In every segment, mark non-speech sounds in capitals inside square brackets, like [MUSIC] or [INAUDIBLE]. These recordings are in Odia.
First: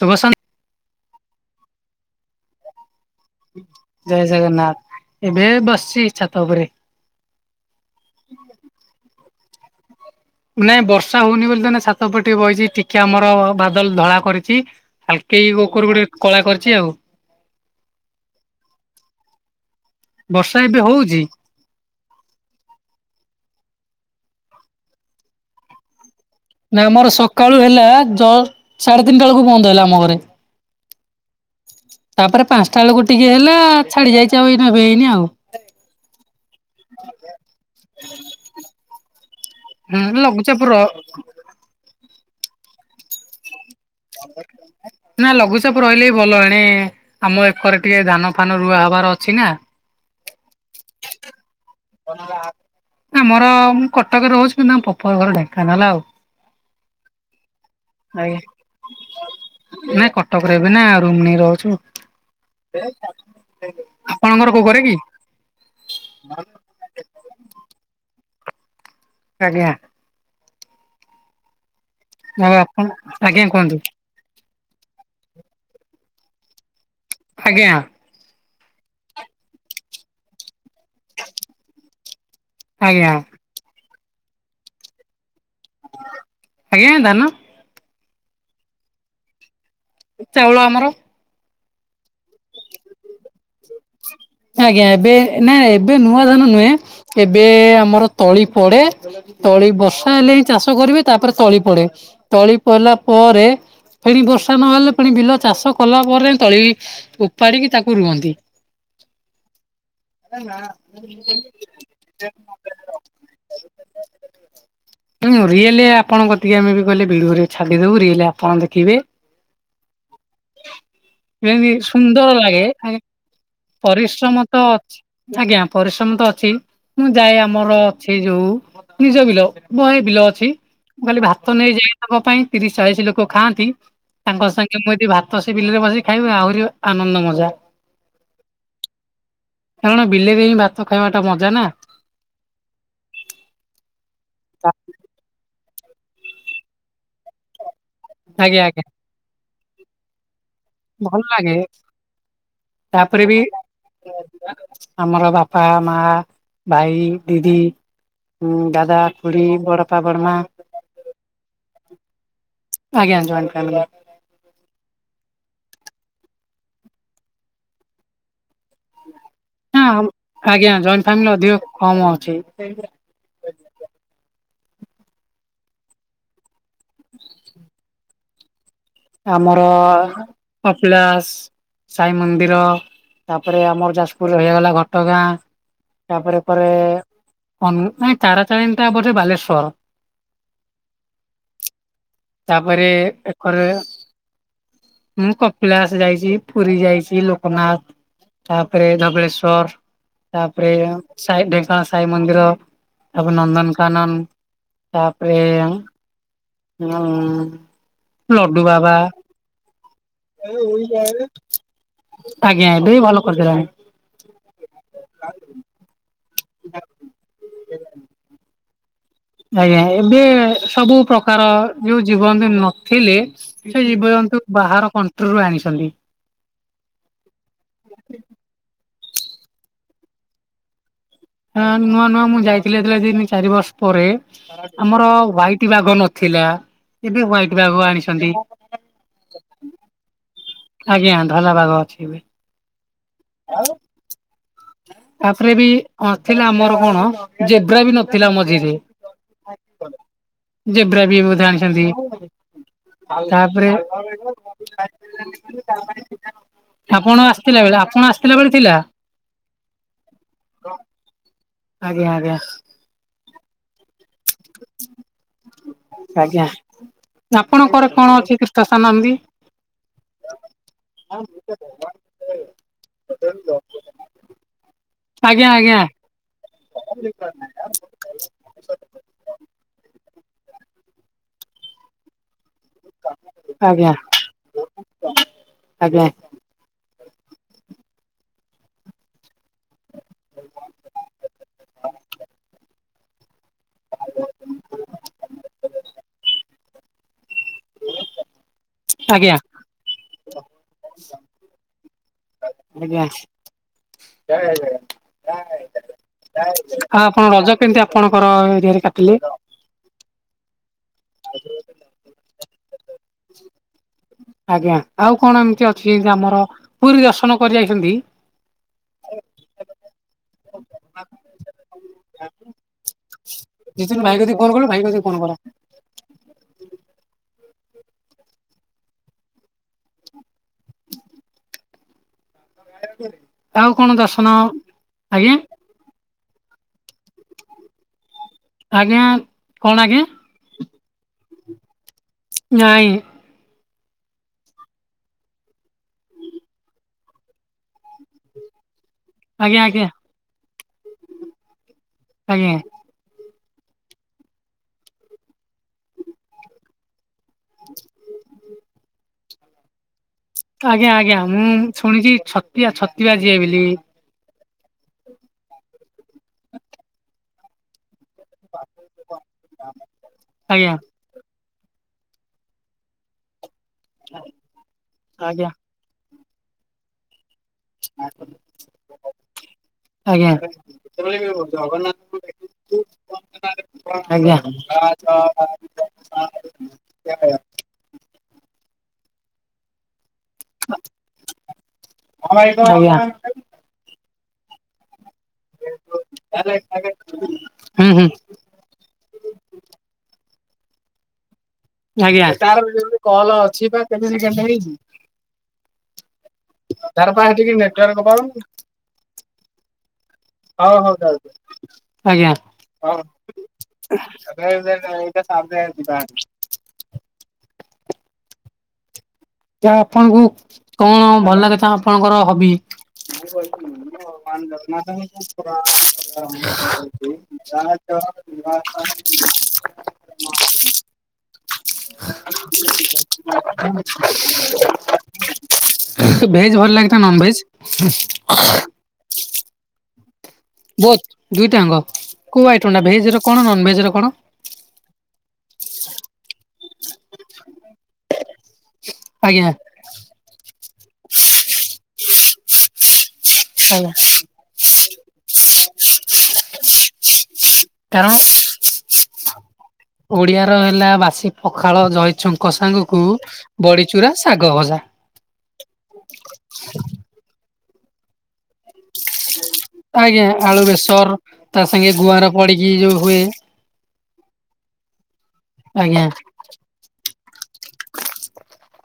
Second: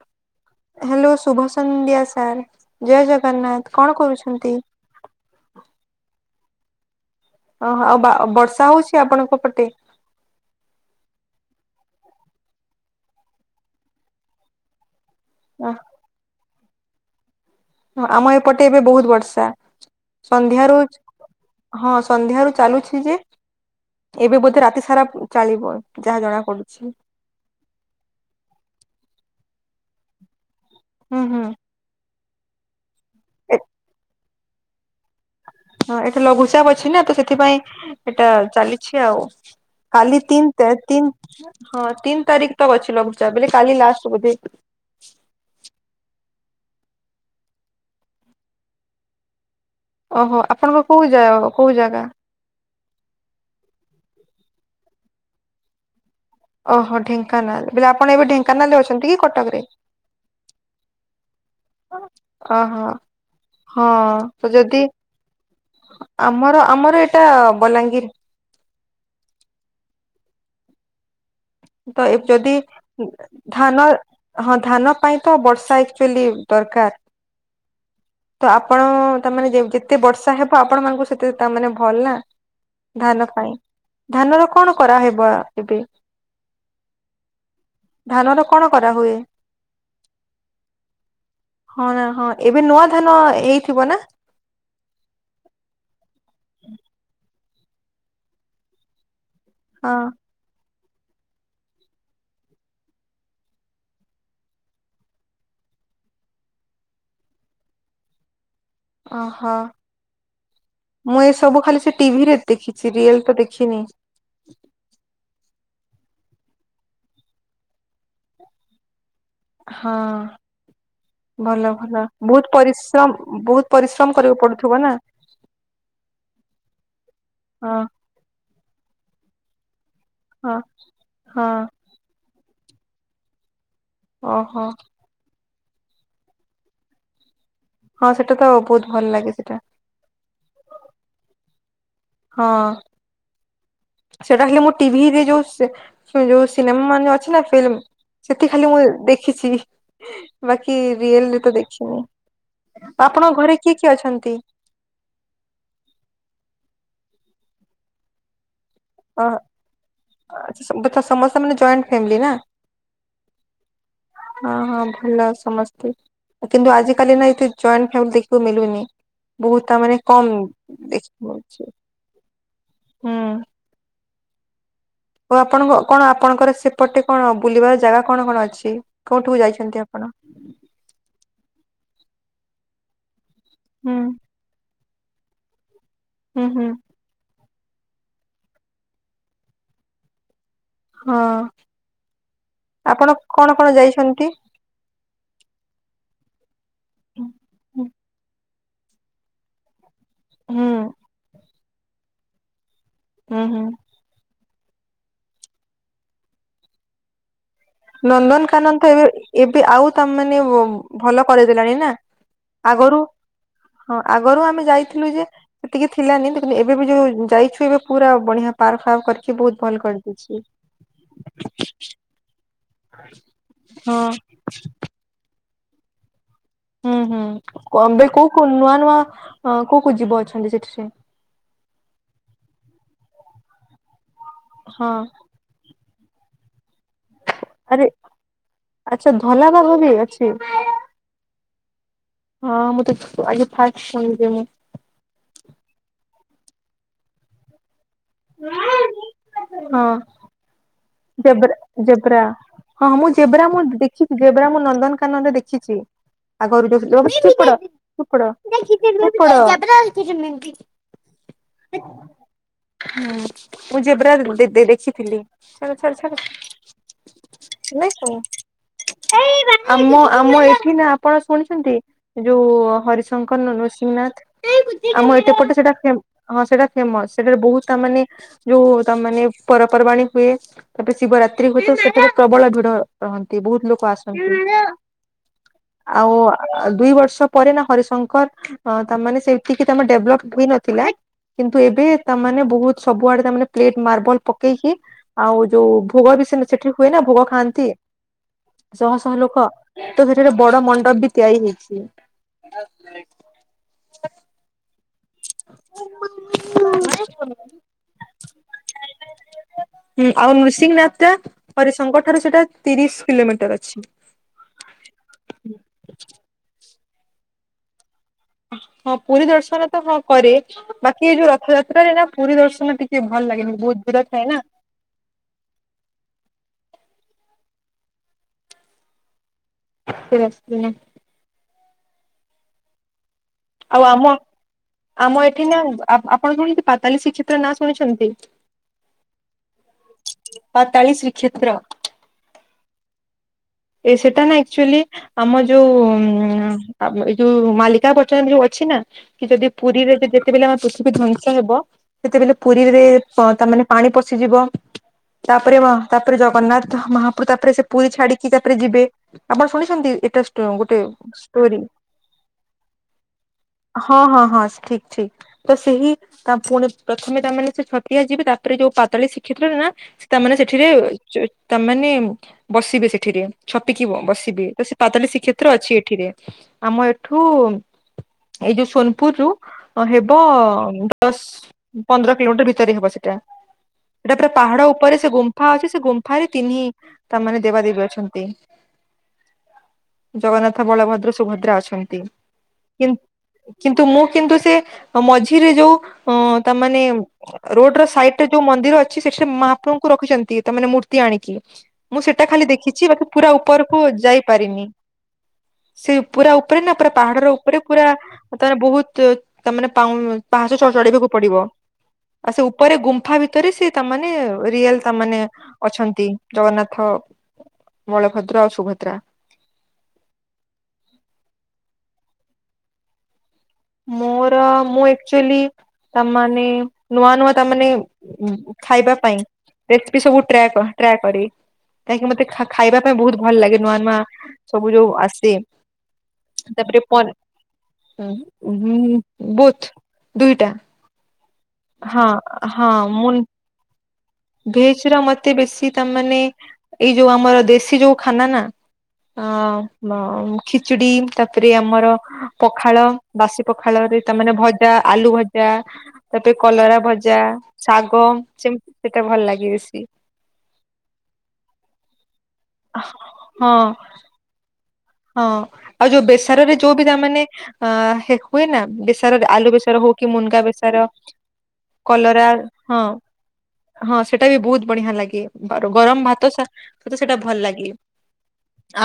ଶୁଭ ସ ହାଲୋ ଶୁଭ ସନ୍ଧ୍ୟା ସାର୍ ଜୟ ଜଗନ୍ନାଥ କଣ ଜୟ କରୁଛନ୍ତି? ଜଗନ୍ନାଥ। ଏବେ ବସିଛି ଛାତ ଉପରେ। ଓ ଆଉ ବର୍ଷା ହଉଛି ଆପଣଙ୍କ ପଟେ। ନାଇଁ ବର୍ଷା ହଉନି ବୋଲି ତ ଏଇନା ଛାତ ଉପରେ ଟିକେ ବଇଚି ଟିକେ ଆମର ବାଦଲ ଧଳା କରିଚି। ହାଲକେଇ କଉକରୁ ଟିକେ କଳା କରିଚି ଆଉ। ହଁ ଆମ ଏପଟେ ଏବେ ବହୁତ ବର୍ଷା ବର୍ଷା ସନ୍ଧ୍ୟାରୁ ଏବେ ହଉଚି? ହଁ ସନ୍ଧ୍ୟାରୁ ଚାଲୁଛି ଯେ ଏବେ ବୋଧେ ରାତି ସାରା ଚାଳିବ ଯାହା ଜଣା ପଡୁଛି। ନା ଆମର ସକାଳୁ ହେଲା ଜସ ସାଢେ ତିନିଟା ବେଳକୁ ବନ୍ଦ ହେଲା ଆମ ଘରେ। ହୁଁ ହୁଁ। ତାପରେ ପାଞ୍ଚଟା ବେଳକୁ ଟିକେ ହେଲା ଛାଡି ଯାଇଛି ଆଉ ଏଇ ନା ହେଇନି ଆଉ। ହଁ ଏଠି ଲଘୁଚାପ ଅଛି ନା ତ ସେଥିପାଇଁ ଏଇଟା ଚାଲିଛି ଆଉ। ହୁଁ କାଲି ଲଘୁଚାପ ତିନି ର ତିନି ହଁ ତିନି ତାରିଖ ତ ଅଛି ଲଘୁଚାପ ଅଛି କାଲି ଲାଷ୍ଟ। ବୋଧେ। କ ନା ଲଘୁଚାପ ରହିଲେ ହି ଭଲ ଏଣେ ଆମ ଏକରେ ଟିକେ ଧାନ ଫାନ ରୁଆ ହବାର ଅଛି ନା। ଓହୋ ଆପଣଙ୍କ କୋଉ ଜାଗା କୋଉ ଜାଗା। ଆମର ମୁଁ କଟକରେ ରହୁଛି କିନ୍ତୁ ଆମ ପପର ଘର ଡେଙ୍କାନାଳ ଆଉ। ଓହୋ ଢେଙ୍କାନାଳ ବୋଲେ ଆପଣ ଏବେ ଢେଙ୍କାନାଳ ଅଛନ୍ତି କି କଟକରେ? ନାଇଁ କଟକରେ ଏବେ ନା ରୁମ ନେଇ ରହୁଛୁ। ଓହୋ ଆପଣଙ୍କର ହଁ କୋଉ ଘରେ ଯଦି କି? ଆମର ଆମର ଏଇଟା ବଲାଙ୍ଗୀର୍। ଆଜ୍ଞା। ତ ଏ ଆଉ ଯଦି ଆପଣ ଆଜ୍ଞା କୁହନ୍ତୁ ଧାନ ହଁ ଧାନ ପାଇଁ ତ ବର୍ଷା ଆକ୍ଚୁଆଲି ଦରକାର। ଆଜ୍ଞା। ତ ଆପଣ ତା ମାନେ ଯେତେ ବର୍ଷା ହେବ ଆପଣ ମାନଙ୍କୁ ସେଥିପାଇଁ ତାମାନେ ଭଲ ନା ଆଜ୍ଞା ଧାନ ପାଇଁ ଧାନର କଣ କରାହବ ଏବେ। ଆଜ୍ଞା ଧାନ। ଧାନର କଣ କରାହୁଏ। ଚାଉଳ ଆମର। ହଁ ହଁ ଏବେ ନୂଆ ଧାନ ହେଇଥିବ ନା। ଆଜ୍ଞା ଏବେ ନାଇ ଏବେ ନୂଆ ଧାନ ନୁହେଁ ଏବେ ଆମର ତଳି ପଡେ। ତଳି ହଁ ବର୍ଷା ହେଲେ ହିଁ ଚାଷ କରିବେ ତାପରେ ତଳି ପଡେ ତଳି ପଡିଲା ପରେ ଫେଣି ବର୍ଷା ନହେଲେ ପୁଣି ବିଲ ଚାଷ କଲା ପରେ ତଳି ଉପାଡ଼ିକି ତାକୁ ରୁଅନ୍ତି। ଓହୋ। ମୁଁ ଏସବୁ ଖାଲି ସେ ଟିଭିରେ ଦେଖିଛି ରିଏଲ୍ ତ ଦେଖିନି। ରିଏଲି ଆପଣ କତିକି ଆମେ ବି କହିଲେ ଭିଡିଓରେ ଛାଡିଦବୁ ରିଏଲି ଆପଣ ଦେଖିବେ। ହଁ ଯେମିତି ଭଲ ଭଲ ସୁନ୍ଦର ବହୁତ ଲାଗେ ଆଜ୍ଞା ପରିଶ୍ରମ ବହୁତ କରିବାକୁ ପରିଶ୍ରମ ତ ପଡୁଥିବ ନା। ଅଛି ଆଜ୍ଞା ପରିଶ୍ରମ ତ ଅଛି ମୁଁ ଯାଏ ହଁ ଆମର ସେ ଯୋଉ ନିଜ ବିଲ ବହେ ବିଲ ଅଛି ହଁ ମୁଁ କାଲି ହଁ ଭାତ ନେଇଯାଏ। ତାଙ୍କ ପାଇଁ ତିରିଶି ଚାଳିଶି ଲୋକ ଖାଆନ୍ତି ତାଙ୍କ ଓହୋ ସାଙ୍ଗେ ମୁଁ ବି ଭାତ ତ ସେ ବିଲରେ ବସିକି ଖାଇବି ଆହୁରି ଆନନ୍ଦ ମଜା। ହଁ ସେଟା ତ ବହୁତ୍ ଭଲ ଲାଗେ ସେଇଟା। କାରଣ ବିଲରେ ହିଁ ଭାତ ଖାଇବା ଟା ମଜା ନା। ହଁ। ସେଟା ହେଲେ ମୁଁ ଟିଭିରେ ଯୋଉ ଯୋଉ ସିନେମା ମାନେ ଅଛି ନା ଫିଲ୍ମ। ସେଠି ଆଜ୍ଞା ଖାଲି ଆଜ୍ଞା ମୁଁ ଦେଖିଛି। ବାକି ଭଲ ରିଏଲ୍ ରେ ତ ମୁଁ ଲାଗେ ଦେଖିନି, ତାପରେ ବି ଆପଣଙ୍କ ଘରେ କିଏ କିଏ ଅଛନ୍ତି? ଆମର ବାପା ମା ଭାଇ ଦିଦି ଉଁ ଦାଦା ଅ ଖୁଡ଼ି ବଡ ବାପା ବଡ଼ମା ଆଚ୍ଛା ସମସ୍ତେ ମାନେ ଜଏଣ୍ଟ ଫ୍ୟାମିଲି ନା ଆଜ୍ଞା ଜଏଣ୍ଟ ଫାମିଲି। ହଁ ହଁ ଭଲ ସମସ୍ତେ। କିନ୍ତୁ ଆଜିିକାଲି ନା ଏ ଜଏଣ୍ଟ ଫାମିଲି ଦେଖିବାକୁ ମିଳୁନି। ବହୁତ ତା ମାନେ ହଁ କମ୍ ଆଜ୍ଞା ଜଏଣ୍ଟ ଫ୍ୟାମିଲି ଅଧିକ ଦେଖିଛି। କମ ଅଛି। ଓ ଆପଣଙ୍କ କଣ ଆପଣଙ୍କର ସେପଟେ କଣ ବୁଲିବାର ଜାଗା କଣ କଣ ଅଛି। କୋଉଠିକୁ ଆମର ଯାଇଛନ୍ତି ଆପଣ? କପିଳାସ ସାଇ ମନ୍ଦିର। ତାପରେ ଆମର ହୁଁ ଯାଜପୁରରେ ରହିଗଲା ଘଟଗାଁ ତାପରେ ହୁଁ ହୁଁ ପରେ ନାଇ ତାରା ତାରିଣୀ ଟା ବୋଧେ ବାଲେଶ୍ଵର ହଁ ତାପରେ ଆପଣ କଣ ଏକ କଣ ରେ ଯାଇଛନ୍ତି? ମୁଁ କପିଳାସ ଯାଇଛି ପୁରୀ ଯାଇଛି ହୁଁ ଲୋକନାଥ ତାପରେ ଧବଳେଶ୍ଵର ତାପରେ ହୁଁ ଇ ଢେଙ୍କାନାଳ ସାହି ମନ୍ଦିର ତାପରେ ହୁଁ ନନ୍ଦନକାନନ ତାପରେ ଲଡୁ ନନ୍ଦନକାନନ ତ ବାବା ଏବେ ଏବେ ଆଉ ତା ମାନେ ଭଲ କରିଦେଲାଣି ନା ଆଜ୍ଞା ଏବେ ଆଗରୁ ଭଲ କରିଦେଲାଣି। ହଁ ଆଗରୁ ଆମେ ଯାଇଥିଲୁ ଯେ ସେତିକି ଥିଲାନି ଦେଖନ୍ତୁ ଏବେ ବି ଯୋଉ ଯାଇଛୁ ଏବେ ପୁରା ବଢିଆ ପାର୍କ ଫାର୍କ କରିକି ବହୁତ ଆଜ୍ଞା ଭଲ୍ ଏବେ ସବୁ ପ୍ରକାର କରିଦେଇଛି। ଯୋଉ ଜୀବଜନ୍ତୁ ନଥିଲେ ସେ ହଁ ଜୀବଜନ୍ତୁ ବାହାର କଣ୍ଟ୍ରିରୁୁ ଆଣିଛନ୍ତି। ହୁଁ ହୁଁ କବେ କୋଉ କୋଉ ନୂଆ ନୂଆ ଆ କୋଉ କୋଉ ଯୀବ ଅଛନ୍ତି ସେଠି ରେ? ନୂଆ ନୂଆ ମୁଁ ଯାଇଥିଲି ଏଥିଲା ଦି ଚାରି ବର୍ଷ ପରେ ହଁ ଆମର ୱାଇଟ ଟି ବାଘ ନଥିଲା ଏବେ ହ୍ୱାଇଟ ଆରେ ବାଘ ଆଣିଛନ୍ତି। ଆଚ୍ଛା ଧଲା ବାଘ ବି ଅଛି। ଆଜ୍ଞା ଧଲା ବାଗ ଅଛି ବି। ହଁ ମୁଁ ତ ଆଜି ଫାଷ୍ଟ ଶୁଣିଛି ମୁଁ। ତାପରେ ବି ଅଥିଲା ଆମର କଣ ଜେଗ୍ରା ବି ନଥିଲା ମଝିରେ। ହଁ ଜେବ୍ରା ବି ବୋଧେ ଜେବ୍ରା ଆଣିଛନ୍ତି। ଜେବ୍ରା। ହଁ ମୁଁ ଯେବ୍ରା ମୁଁ ତାପରେ ଦେଖିଛି ଜେବ୍ରା ମୁଁ ନନ୍ଦନକାନନ ଦେଖିଛି ଆଗରୁ ଯ। ଆପଣ ଆସିଥିଲା [UNINTELLIGIBLE] ଟୁପଡ ବେଳେ ଆପଣ ଟୁପଡ ଆସିଥିଲା ବେଳେ ଥିଲା? ଆଜ୍ଞା ଆଜ୍ଞା। ହୁଁ ମୁଁ ଯେବ୍ରା ଦେ ଦେଖିଥିଲି। ଛାଡ ଛାଡ ଛାଡ ଆଜ୍ଞା। ଆପଣଙ୍କର ନାଇଁ କଣ ଶୁ ଅଛି ତୀର୍ଥ ସ୍ଥାନ ଏମିତି? ଆମ ଆମ ଏଠି ନା ଆପଣ ଶୁଣିଛନ୍ତି? ଏ ଯୋଉ ହରିଶଙ୍କର ନ ନୃସିଂନାଥ ଆମ ଏପ ଆଜ୍ଞା ସେପଟେ ସେଟା ଆଜ୍ଞା ହଁ ସେଇଟା ଫେମସ ସେଟାରେ ବହୁତ ତା ମାନେ ଯୋଉ ତାମାନେ ପର୍ବ ପର୍ବାଣୀ ହୁଏ ତାପରେ ଶିବରାତ୍ରି ହୁଏ ତ ସେଠରେ ପ୍ରବଳ ଭିଡ ରହନ୍ତି ବହୁତ ଲୋକ ଆଜ୍ଞା ଆସନ୍ତି। ଆଜ୍ଞା। ଆଉ ଆ ଆ ଦୁଇ ବର୍ଷ ପରେ ନା ହରିଶଙ୍କର ଅ ତାମାନେ ସେଇ ଏତିକି ତମେ ଡେଭଲପ୍ ହେଇନଥିଲା କିନ୍ତୁ ଏବେ ତାମାନେ ବହୁତ ସବୁଆଡେ ତାମାନେ ପ୍ଲେଟ ମାର୍ବଲ ପକେଇକି ଆଉ ଯୋଉ ଭୋଗ ବି ସେ ସେଠି ହୁଏ ନା ଭୋଗ ଖାଆନ୍ତି। ଶହ ଶହ ଆଜ୍ଞା ଲୋକ ତ ସେଠାରେ ବଡ ମଣ୍ଡପ ବି ତିଆରି ହେଇଛି। ଆଜ୍ଞା। ଆଉ ଆପଣ ରଜ କେମତି ଆପଣଙ୍କର ଏରିଆରେ କାଟିଲେ? ହୁଁ ଆଉ ନୃସିଂହନାଥ ଟା ହରିଶଙ୍କର ଠାରୁ ସେଟା ତିରିଶ କିଲୋମିଟର ଅଛି। ଆଜ୍ଞା ଆଉ କଣ ଏମିତି ଅଛି ଯେ ଆମର ପୁରୀ ଦର୍ଶନ କରି ଯାଇଛନ୍ତି? ହଁ ପୁରୀ ଦର୍ଶନ ତ ହଁ କରେ। ବାକି ଏଇ ଯୋଉ ରଥଯାତ୍ରାରେ ନା ପୁରୀ ଦର୍ଶନ ଟିକେ ଭଲ ଲାଗେନି ବହୁତ ଭିଡ ଥାଏ ନା। ପାଇଗଲେ କଣ କର? [UNINTELLIGIBLE] ଆଉ କଣ ଦର୍ଶନ ଆଜ୍ଞା? ଆପ ଆପଣ ଶୁଣିଚନ୍ତି ପାତାଲି ଶ୍ରୀକ୍ଷେତ୍ର ନାଁ ଶୁଣିଛନ୍ତି? ଆଜ୍ଞା କଣ ଆଜ୍ଞା? ପାତାଳି ଶ୍ରୀକ୍ଷେତ୍ର। ନାଇଁ। ଏ ସେଟା ନା ଆକ୍ଚୁଆଲି ଆମ ଯୋଉ ଉଁ ଏ ଯୋଉ ମାଲିକା ବଚନ ରେ ଯୋଉ ଅଛି ନା କି ଯଦି ଆଜ୍ଞା ଆଜ୍ଞା ପୁରୀରେ ଯେତେବେଲେ ଆମର ପୃଥିବୀ ଧ୍ୱଂସ ହେବ ସେତେବେଲେ ଆଜ୍ଞା ପୁରୀରେ ହଁ ତାମାନେ ପାଣି ପଶିଯିବ ତାପରେ ମା ତାପରେ ଜଗନ୍ନାଥ ମହା ପୁର ତାପରେ ସେ ପୁରୀ ଛାଡିକି ତାପରେ ଯିବେ ଆପଣ ଶୁଣିଛନ୍ତି ଏଟା ଗୋଟେ ଷ୍ଟୋରି। ଶୁଣିଚି ଛ ତିଆ ଛତିବା ଯିଏ ବୋଲିି। ହଁ ହଁ ହଁ ଠିକ୍ ଠିକ୍ ତ ସେହି ତା ପୁଣି ପ୍ରଥମେ ତାମାନେ ସେ ଛତିଆ ଯିବେ ତା ତାପରେ ଯୋଉ ପାତାଳ ଶିଖିଥିଲଥିଲେ ନା ସେ ତାମାନେ ସେଠିରେ ଆଜ୍ଞା ତାମାନେ ବସିବେ ସେଠିରେ। ଛପିକି ବସିବେ ତ ସେ ପାତାଲି ଆଜ୍ଞା ଆଜ୍ଞା ଶ୍ରୀକ୍ଷେତ୍ର ଅଛି ଏଠିରେ ଆମ ଏଠୁ ଏଇ ଯୋଉ ସୋନପୁର ରୁ ହେବ ଆଜ୍ଞା ଆଜ୍ଞା ହୁଁ ହୁଁ ଦଶ ପନ୍ଦର କିଲୋମିଟର ଭିତରେ ହେବ ସେଟା ସେଟା ପୁରା ଆଜ୍ଞା ପାହାଡ ଉପରେ ସେ ଗୁମ୍ଫା ଅଛି ସେ ଗୁମ୍ଫା ଆରେ ତିନି ଟା ମାନେ ଦେବାଦେବୀ ଅଛନ୍ତି। ଜଗନ୍ନାଥ ବଳଭଦ୍ର ସୁଭଦ୍ରା ଅଛନ୍ତି। କିନ୍ତୁ କିନ୍ତୁ ମୁଁ କିନ୍ତୁ ସେ ମଝିରେ ଯୋଉ ଅ ତା ମାନେ ରୋଡ ର ସାଇଟ ଯୋଉ ମନ୍ଦିର ଅଛି ସେଠି ମହାପ୍ରଭୁଙ୍କୁ ରଖିଛନ୍ତି ତାମାନେ ମୂର୍ତ୍ତି ଆଣିକି। ଆଜ୍ଞା ତାର କିଛି ବାକି ପୁରା ଉପରକୁ ଯାଇପାରିନି। ସେ ପୁରା ଉପରେ ନା ପୁରା ପାହାଡ ଉପରେ ପୁରା ତାର ବହୁତ ତାମାନେ ପା ପାହାଚ ଚଢିବାକୁ ପଡିବ ଆଜ୍ଞା ଆଉ ସେ ଉପରେ ଗୁମ୍ଫା ଭିତରେ ସେ ତାମାନେ ରିଏଲ ତାମାନେ ଅଛନ୍ତି ଜଗନ୍ନାଥ। ବଳଭଦ୍ର ଆଉ ସୁଭଦ୍ରା। ଯାହା ଆପଣଙ୍କୁ କଣ ଭଲ ଲାଗେ ଆପଣଙ୍କର ହବି ମୋର ମୁଁ ଆକ୍ଚୁଆଲି ତାମାନେ ନୂଆ ନୂଆ ତାମାନେ [UNINTELLIGIBLE] ଖାଇବା ପାଇଁ ରେସିପି ସବୁ ଟ୍ରା ଟ୍ରାଏ କରିବି। କାହିଁକି ମତେ ଖାଇବା ପାଇଁ ବହୁତ ଭଲ ଲାଗେ ନୂଆ ନୂଆ ସବୁ ଯୋଉ ଆସେ ଭେଜ ଭଲ ତାପରେ ଲାଗେ ନା ପନ୍ ନନ ଭେଜ? ବୁଥ୍ ଦୁଇଟା। ବୋଥ୍ ଦୁଇଟା ଆଙ୍କ ହଁ କୋଉ ହଁ ଆଇଟମ ଟା ମୁଁ ଭେଜ ର କଣ ନନ୍ଡଡଡଭେଜ ର କଣ ଭେଜ ର ମତେ ବେଶୀ ତା ମାନେ ଏଇ ଯୋଉ ଆମର ଦେଶୀ ଯୋଉ ଖାନା ନା ଆଜ୍ଞା। ଅ ଖିଚୁଡି ତାପରେ ଆମର ପଖାଳ ବାସି ପଖାଳ ଆଜ୍ଞା। ରେ ତାମାନେ ଭଜା ଆଲୁ ଭଜା ତାପରେ କଲରା ଭଜା। ଶାଗ କାରଣ ସେମିତି ସେଟା ଭଲ ଲାଗେ ବେଶୀ। ଓଡିଆ ର ହେଲା ବାସି ପଖାଳ ଦହିଛୁଙ୍କ ସାଙ୍ଗ କୁ ହଁ ବଡିଚୁରା, ଶାଗ ଭଜା। ହଁ ଆଉ ଯୋଉ ବେସରରେ ଯୋଉ ବି ତାମାନେ ଅ ହୁଏ ନା ବ ଆଲୁ ବେସର ହଉ କି ଆଜ୍ଞା ମୁନଗା ଆଳୁ ବେସର ତା ସାଙ୍ଗେ ଗୁଆଁର କଲରା ପଡିକି ହଁ। ଯୋଉ ହୁଏ ହଁ ସେଟା ବି ବହୁତ ବଢିଆ ଲାଗେ ଗରମ ଆଜ୍ଞା। ଭାତ ତ ସେଇଟା ଭଲ ଲାଗେ।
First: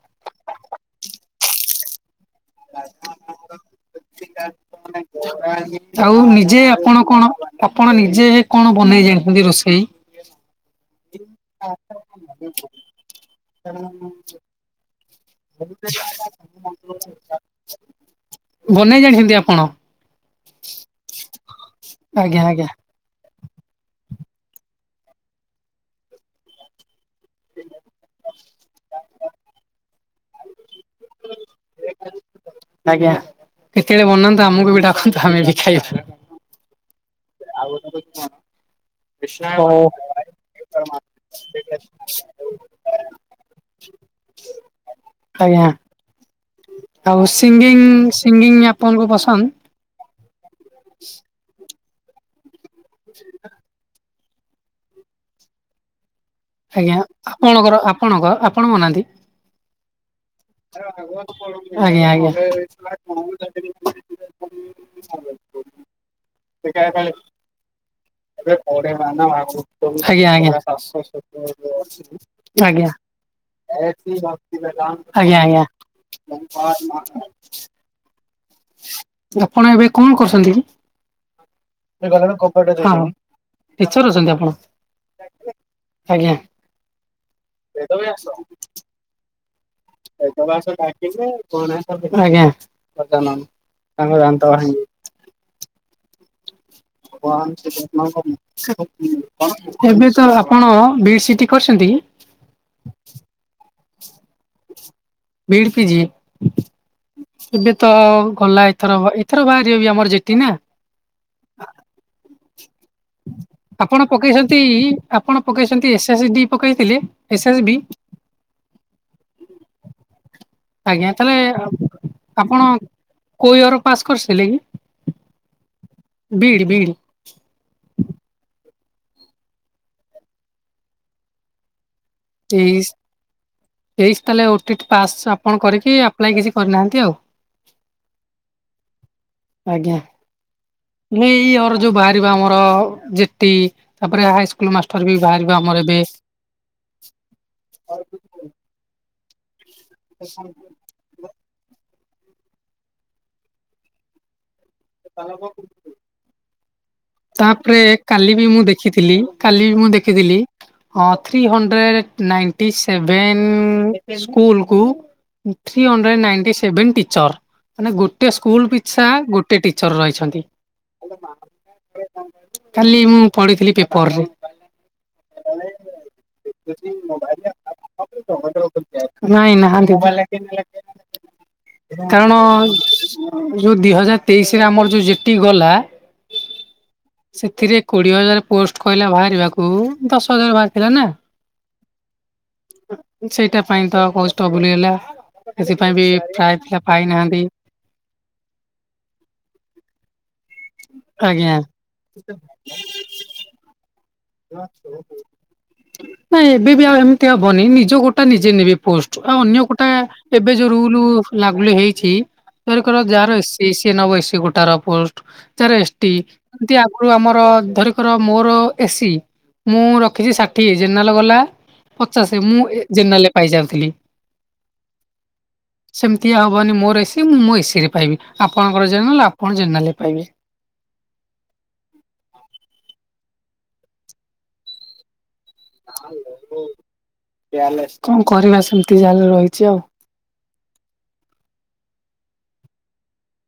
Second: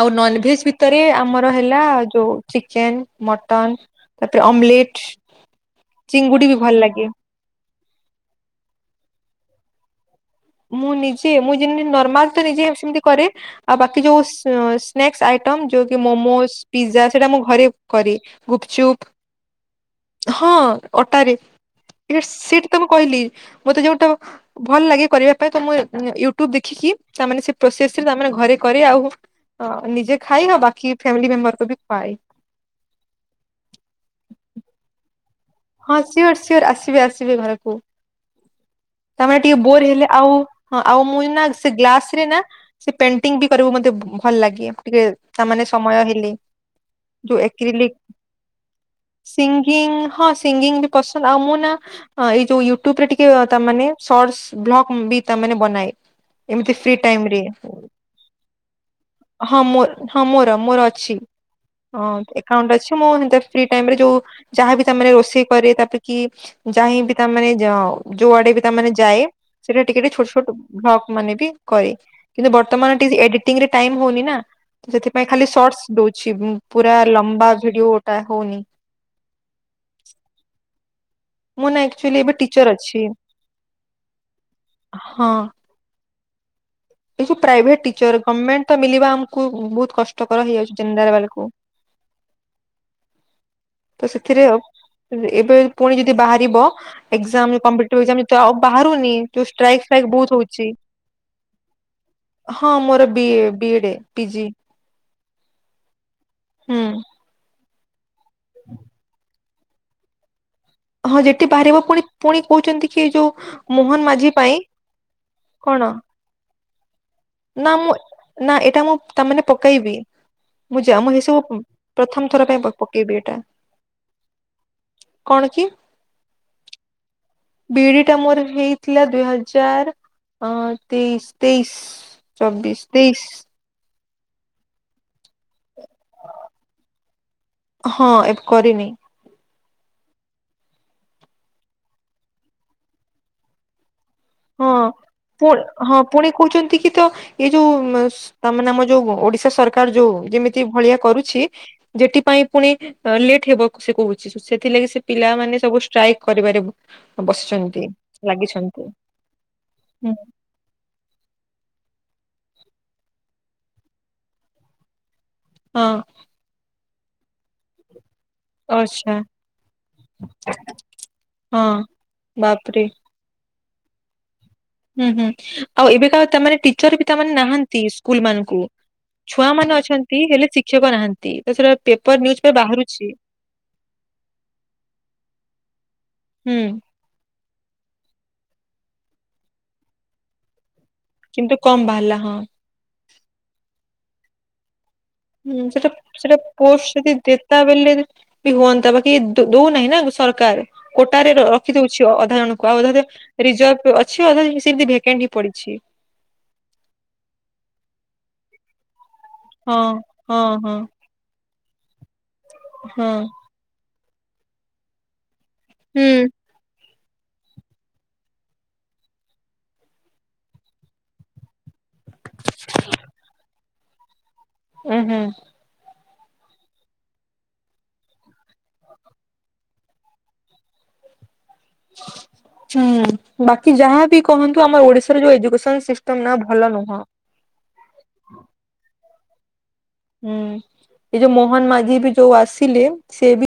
ଆଉ ନନଭେଜ୍ ଭିତରେ ଆମର ହେଲା ଯୋଉ ଚିକେନ, ମଟନ, ତାପରେ ଆମଲେଟ ଆଉ ନିଜେ ଆପଣ କଣ ଆପଣ ନିଜେ କଣ ବନେଇ ଜାଣିଛନ୍ତି ରୋଷେଇ। ମୁଁ ନିଜେ ମୁଁ ଯେମତି ନର୍ମାଲ ତ ନିଜେ ସେମିତି କରେ ଆଉ ବାକି ଯୋଉ ସ୍ ସ୍ନାକ୍ସ ଆଇଟମ୍ ଯଉ ମୋମୋସ, ପିଜ୍ଜା ସେଇଟା ମୁଁ ଘରେ କରେ ବନେଇ ଗୁପଚୁପ୍। ଜାଣିଛନ୍ତି ଆପଣ ହଁ ଅଟାରେ ଆଜ୍ଞା ସେଠି ଆଜ୍ଞା ତମ କହିଲି ମତେ ଯୋଉଟା ଭଲ ଲାଗେ କରିବା ପାଇଁ ତ ମୁଁ ୟୁଟ୍ୟୁବ ଦେଖିକି ତାମାନେ ସେ ପ୍ରୋସେସରେ ତାମାନେ ଘରେ କରେ ଆଉ ନିଜେ ଖାଇ ହବା କି ଫେମିଲି ମେମ୍ବର କୁ ବି ଖୁଆଏ। ଆଜ୍ଞା କେତେବେଳେ ବନାନ୍ତୁ ଆମକୁ ବି ଡାକନ୍ତୁ ଆମେ ବି ହଁ ଖାଇବା। ସିଓର ସିଓର ଆସିବେ ଆସିବେ ଘରକୁ ତାମାନେ ଟିକେ ହଉ ବୋର ହେଲେ ଆଉ ହଁ ଆଉ ମୁଁ ନା ସେ ଗ୍ଲାସ ରେ ନା ସେ ପେଣ୍ଟିଂ ବି କରିବାକୁ ମତେ ଭଲ ଲାଗେ ଟିକେ ତାମାନେ ଆଜ୍ଞା ସମୟ ହେଲି ଆଉ ଯୋଉ ସିଙ୍ଗିଂ ଏକ୍ରିଲିକ୍ ସିଙ୍ଗିଂ ଆପଣଙ୍କୁ ପସନ୍ଦ? ସିଂ ହଁ ସିଙ୍ଗିଙ୍ଗ ବି ପସନ୍ଦ ଆଉ ମୁଁ ନା ଏଇ ଯୋଉ ୟୁଟ୍ୟୁବ ରେ ଟିକେ ତାମାନେ ଶର୍ଟସ ବ୍ଲକ ବି ତା ମାନେ ବନାଏ। ଏମିତି ଫ୍ରି ଆଜ୍ଞା ଟାଇମ ରେ ଆପଣଙ୍କର ଆପଣଙ୍କ ଆପଣ ବନାନ୍ତି? ହଁ ମୋର ହଁ ମୋର ମୋର ଅଛି ଆଜ୍ଞା ହଁ ଆଜ୍ଞା। ଆଜ୍ଞା ଆଜ୍ଞା। ଆଜ୍ଞା। ଆଜ୍ଞା ଆଜ୍ଞା ଆପଣ ଏବେ ଆକାଉଣ୍ଟ କଣ ଅଛି ମୁଁ ହେମିତି କରୁଛନ୍ତି ଫ୍ରୀ କି? ହଁ ଟାଇମ ରେ ଯୋଉ ଯାହା ବି ତାମାନେ ଟିଚର ରୋଷେ ଇ କରିବେ ତାପରେ କି ଯାଇବି ତାମାନେ ଯ ଯୋଉଆଡେ ବି ତାମାନେ ଯାଏ, ସେଟା ଟିକେ ଟିକେ ଛୋଟ ଛୋଟ ଅଛନ୍ତି ଭ୍ଲକ ମାନେ ବି କରେ। କିନ୍ତୁ ବର୍ତ୍ତମାନ ଟିକେ ଏଡିଟିଂ ରେ ଟାଇମ ହଉନି ନା, ତ ସେଥିପାଇଁ ଖାଲି ସର୍ଟସ ଦଉଛି। ପୁରା ଲମ୍ବା ଭିଡିଓ ଟା ହଉନି। ଆପଣ ଏବେ କଣ କରୁଛନ୍ତି କି? ମୁଁ ନା [UNINTELLIGIBLE] ଆକ୍ଚୁଆଲି ଏବେ ହଁ ଟିଚର ଅଛି ଟିଚର ଅଛନ୍ତି ଆପଣ? ହଁ। ଆଜ୍ଞା। ଏ ଯଉ ପ୍ରାଇଭେଟ ଟିଚର ଗଭର୍ଣ୍ଣମେଣ୍ଟ ତ ମଳିବା ଆମକୁ ବହୁତ କଷ୍ଟକର ହେଇଯାଉଛି ଜେନରାଲ୍ ବାଲାକୁ। ଆଜ୍ଞା, ତ ସେଥିରେ [UNINTELLIGIBLE] ଏବେ ପୁଣି ଯଦି ବାହାରିବ, ଏକଜାମ କମ୍ପିଟେଟିଭ ଏକ୍ସାମ୍ ଆଉ ବାହାରୁନି। ଯୋଉ ଷ୍ଟ୍ରାଇକ ଏବେ ଫ୍ରାଇକ ତ ବହୁତ ହଉଛି ଆପଣ ବି ସିଟି କରିଛନ୍ତି କି? ହଁ ମୋର ବି B E D PG. BEd PG. ହୁଁ। ଏବେ ତ ଗଲା ଏଥର, ଏଇଥର ବାହାରିବ ବି ଆମର ଜେଟି ନା? ହଁ ଯେ ବାହାରିବ ପୁଣି, ପୁଣି କହୁଛନ୍ତି କି ଏଇ ଯୋଉ ମୋହନ ଆପଣ ମାଝି ପାଇଁ, ପକେଇଛନ୍ତି କଣ? ମୁଁ କହିଥିଲି ନା ମୁଁ ନା ଏଇଟା ମୁଁ ତାମାନେ ପକେଇବି। ମୁଁ ଯା ଆଜ୍ଞା ମୁଁ ତାହେଲେ ଏସବୁ ପ୍ରଥମ ଥର ଆପଣ ପାଇଁ ପକେଇବି ଏଇଟା। କୋଉ ଇୟର ପାସ୍ କରିଥିଲେ କଣ କି? B E D, B E D. BEd ଟା ମୋର ହେଇଥିଲା ଦୁଇ ହଜାର ଅ ତେଇଶ ତେଇଶି। ଚବିଶ ତେଇଶି। ତେଇଶି ତାହେଲେ ଓଟି ଟି ପାସ୍ ଆପଣ କରିକି ଆପ୍ଲାଏ କିଛି କରିନାହାନ୍ତି ଆଉ। ହଁ ଏବେ କରିନି। ଆଜ୍ଞା, ଏଇ ଇଅର ଯୋଉ ବାହାରିବା ଆମର ଯେଟି ତାପରେ ହା ହଁ ପୁ ହଁ ପୁଣି କହୁଛନ୍ତି କି ତ ଏଇ ଯୋଉ ତାମାନେ ଆମ ଯୋଉ ଓଡିଶା ସରକାର ଯୋଉ ଯେମିତି ଭଳିଆ କରୁଛି ଯେଥିପାଇଁ ପୁଣି ଲେଟ ହେବ ସେ କହୁଛି ସେଥିଲାଗି ସେ ପିଲାମାନେ ସବୁ ଷ୍ଟ୍ରାଇକ୍ କରିବାରେ ତାପରେ ବସିଛନ୍ତି କାଲି ବି ମୁଁ ଲାଗିଛନ୍ତି ଦେଖିଥିଲି, କାଲି ବି ମୁଁ ହୁଁ ଦେଖିଥିଲି ହଁ three hundred ninety seven school କୁ ଥ୍ରୀ ହଁ ହଣ୍ଡ୍ରେଡ ନାଇଣ୍ଟି ସେଭେନ ଟିଚର। ମାନେ ଗୋଟେ ସ୍କୁଲ ପିଛା ଆଚ୍ଛା ଗୋଟେ ଟିଚର ରହିଛନ୍ତି, ହଁ ବାପରେ କାଲି ମୁଁ ପଢିଥିଲି ପେପରରେ। ହୁଁ ହୁଁ, ଆଉ ଏବେକା ତା ମାନେ ଟିଚର ବି ତାମାନେ ନାହାନ୍ତି ସ୍କୁଲ ମାନଙ୍କୁ ଛୁଆ ନାଇଁ ମାନେ ନାହାନ୍ତି ଅଛନ୍ତି, ହେଲେ ଶିକ୍ଷକ ନାହାନ୍ତି, ତା ସେଟା ପେପର କାରଣ ନିଉଜରେ ବାହାରୁଛି ଯୋଉ ଦି ହଜାର ତେଇଶି ରେ ଆମର ଯୋଉ ଜିଟି ଗଲା ହୁଁ। ସେଥିରେ କୋଡିଏ ହଜାର ପୋଷ୍ଟ କହିଲା ବାହାରିବାକୁ, ଦଶ ହଜାର ବାହାରିଥିଲା ନା। କିନ୍ତୁ କମ୍ ବାହାରିଲା ହଁ। ସେଇଟା ପାଇଁ ତ ବହୁତ୍ ଷ୍ଟବୁଲ୍ ହୋଇଗଲା। ହୁଁ, ସେଟା ସେଟା ପୋଷ୍ଟ ଯଦି ଦେତା ବେଲଲେ ବି ହୁଅନ୍ତା ବାକି ଦଉନାହିଁ ନା ସରକାର କୋଟାରେ ଆଜ୍ଞା ରଖି ଦଉଛି ଅଧା ଜଣ ଭାଉଜ ଯେ ରିଜର୍ଭ ଅଛି ଅଧ ସେମତି ଭେକେନି ପଡିଛି। ନାଇଁ ଏବେ ବି ଆଉ ଏମିତି ହବନି, ନିଜ ଗୋଟା ନିଜେ ନେବେ ପୋଷ୍ଟ। ଆଉ ଅନ୍ୟ ହଁ କୋଟା, ହଁ ଏବେ ଯୋଉ ହଁ ରୁଲ ଲାଗୁଲି ହେଇଛି ଧରକ ହଁ ଯାହାର ଏସିିଏ ନ ଏ ସି ଗୋଟାର ପୋଷ୍ଟ, ଯାର ହୁଁ ଏସ୍ଟି ଏମିତି ଆଗରୁ ଆମର, ଧରିକର ମୋର ଏସି, ମୁଁ ରଖିଛି ଷାଠିଏ ଜେନେରାଲ ବାଲା ପଚାଶ, ମୁଁ ଜେନରାଲ ରେ ପାଇସାରିଥିଲି। ଉୁଁ ହୁଁ। ସେମିତି ହବନି ମୋର ଏସିି ମୁଁ ମୋ ଏସି ରେ ପାଇବି ଆପଣଙ୍କର ଜେନେରାଲ ଆପଣ ଜେନେରାଲ ରେ ପାଇବେେ। ହୁଁ ବାକି ଯାହାବି କହନ୍ତୁ ଆମର ଓଡିଶାରେ ଯୋଉ ଏୁଜୁ କଅଁ କରିବା ସେମତି ଜାହା ହେଲେ ରହିଛି ଆଉ। ହୁଁ ଏଇ ଯୋଉ ମୋହନ ମାଝି ବି ଯୋଉ ଆସିଲେ ସେ ବି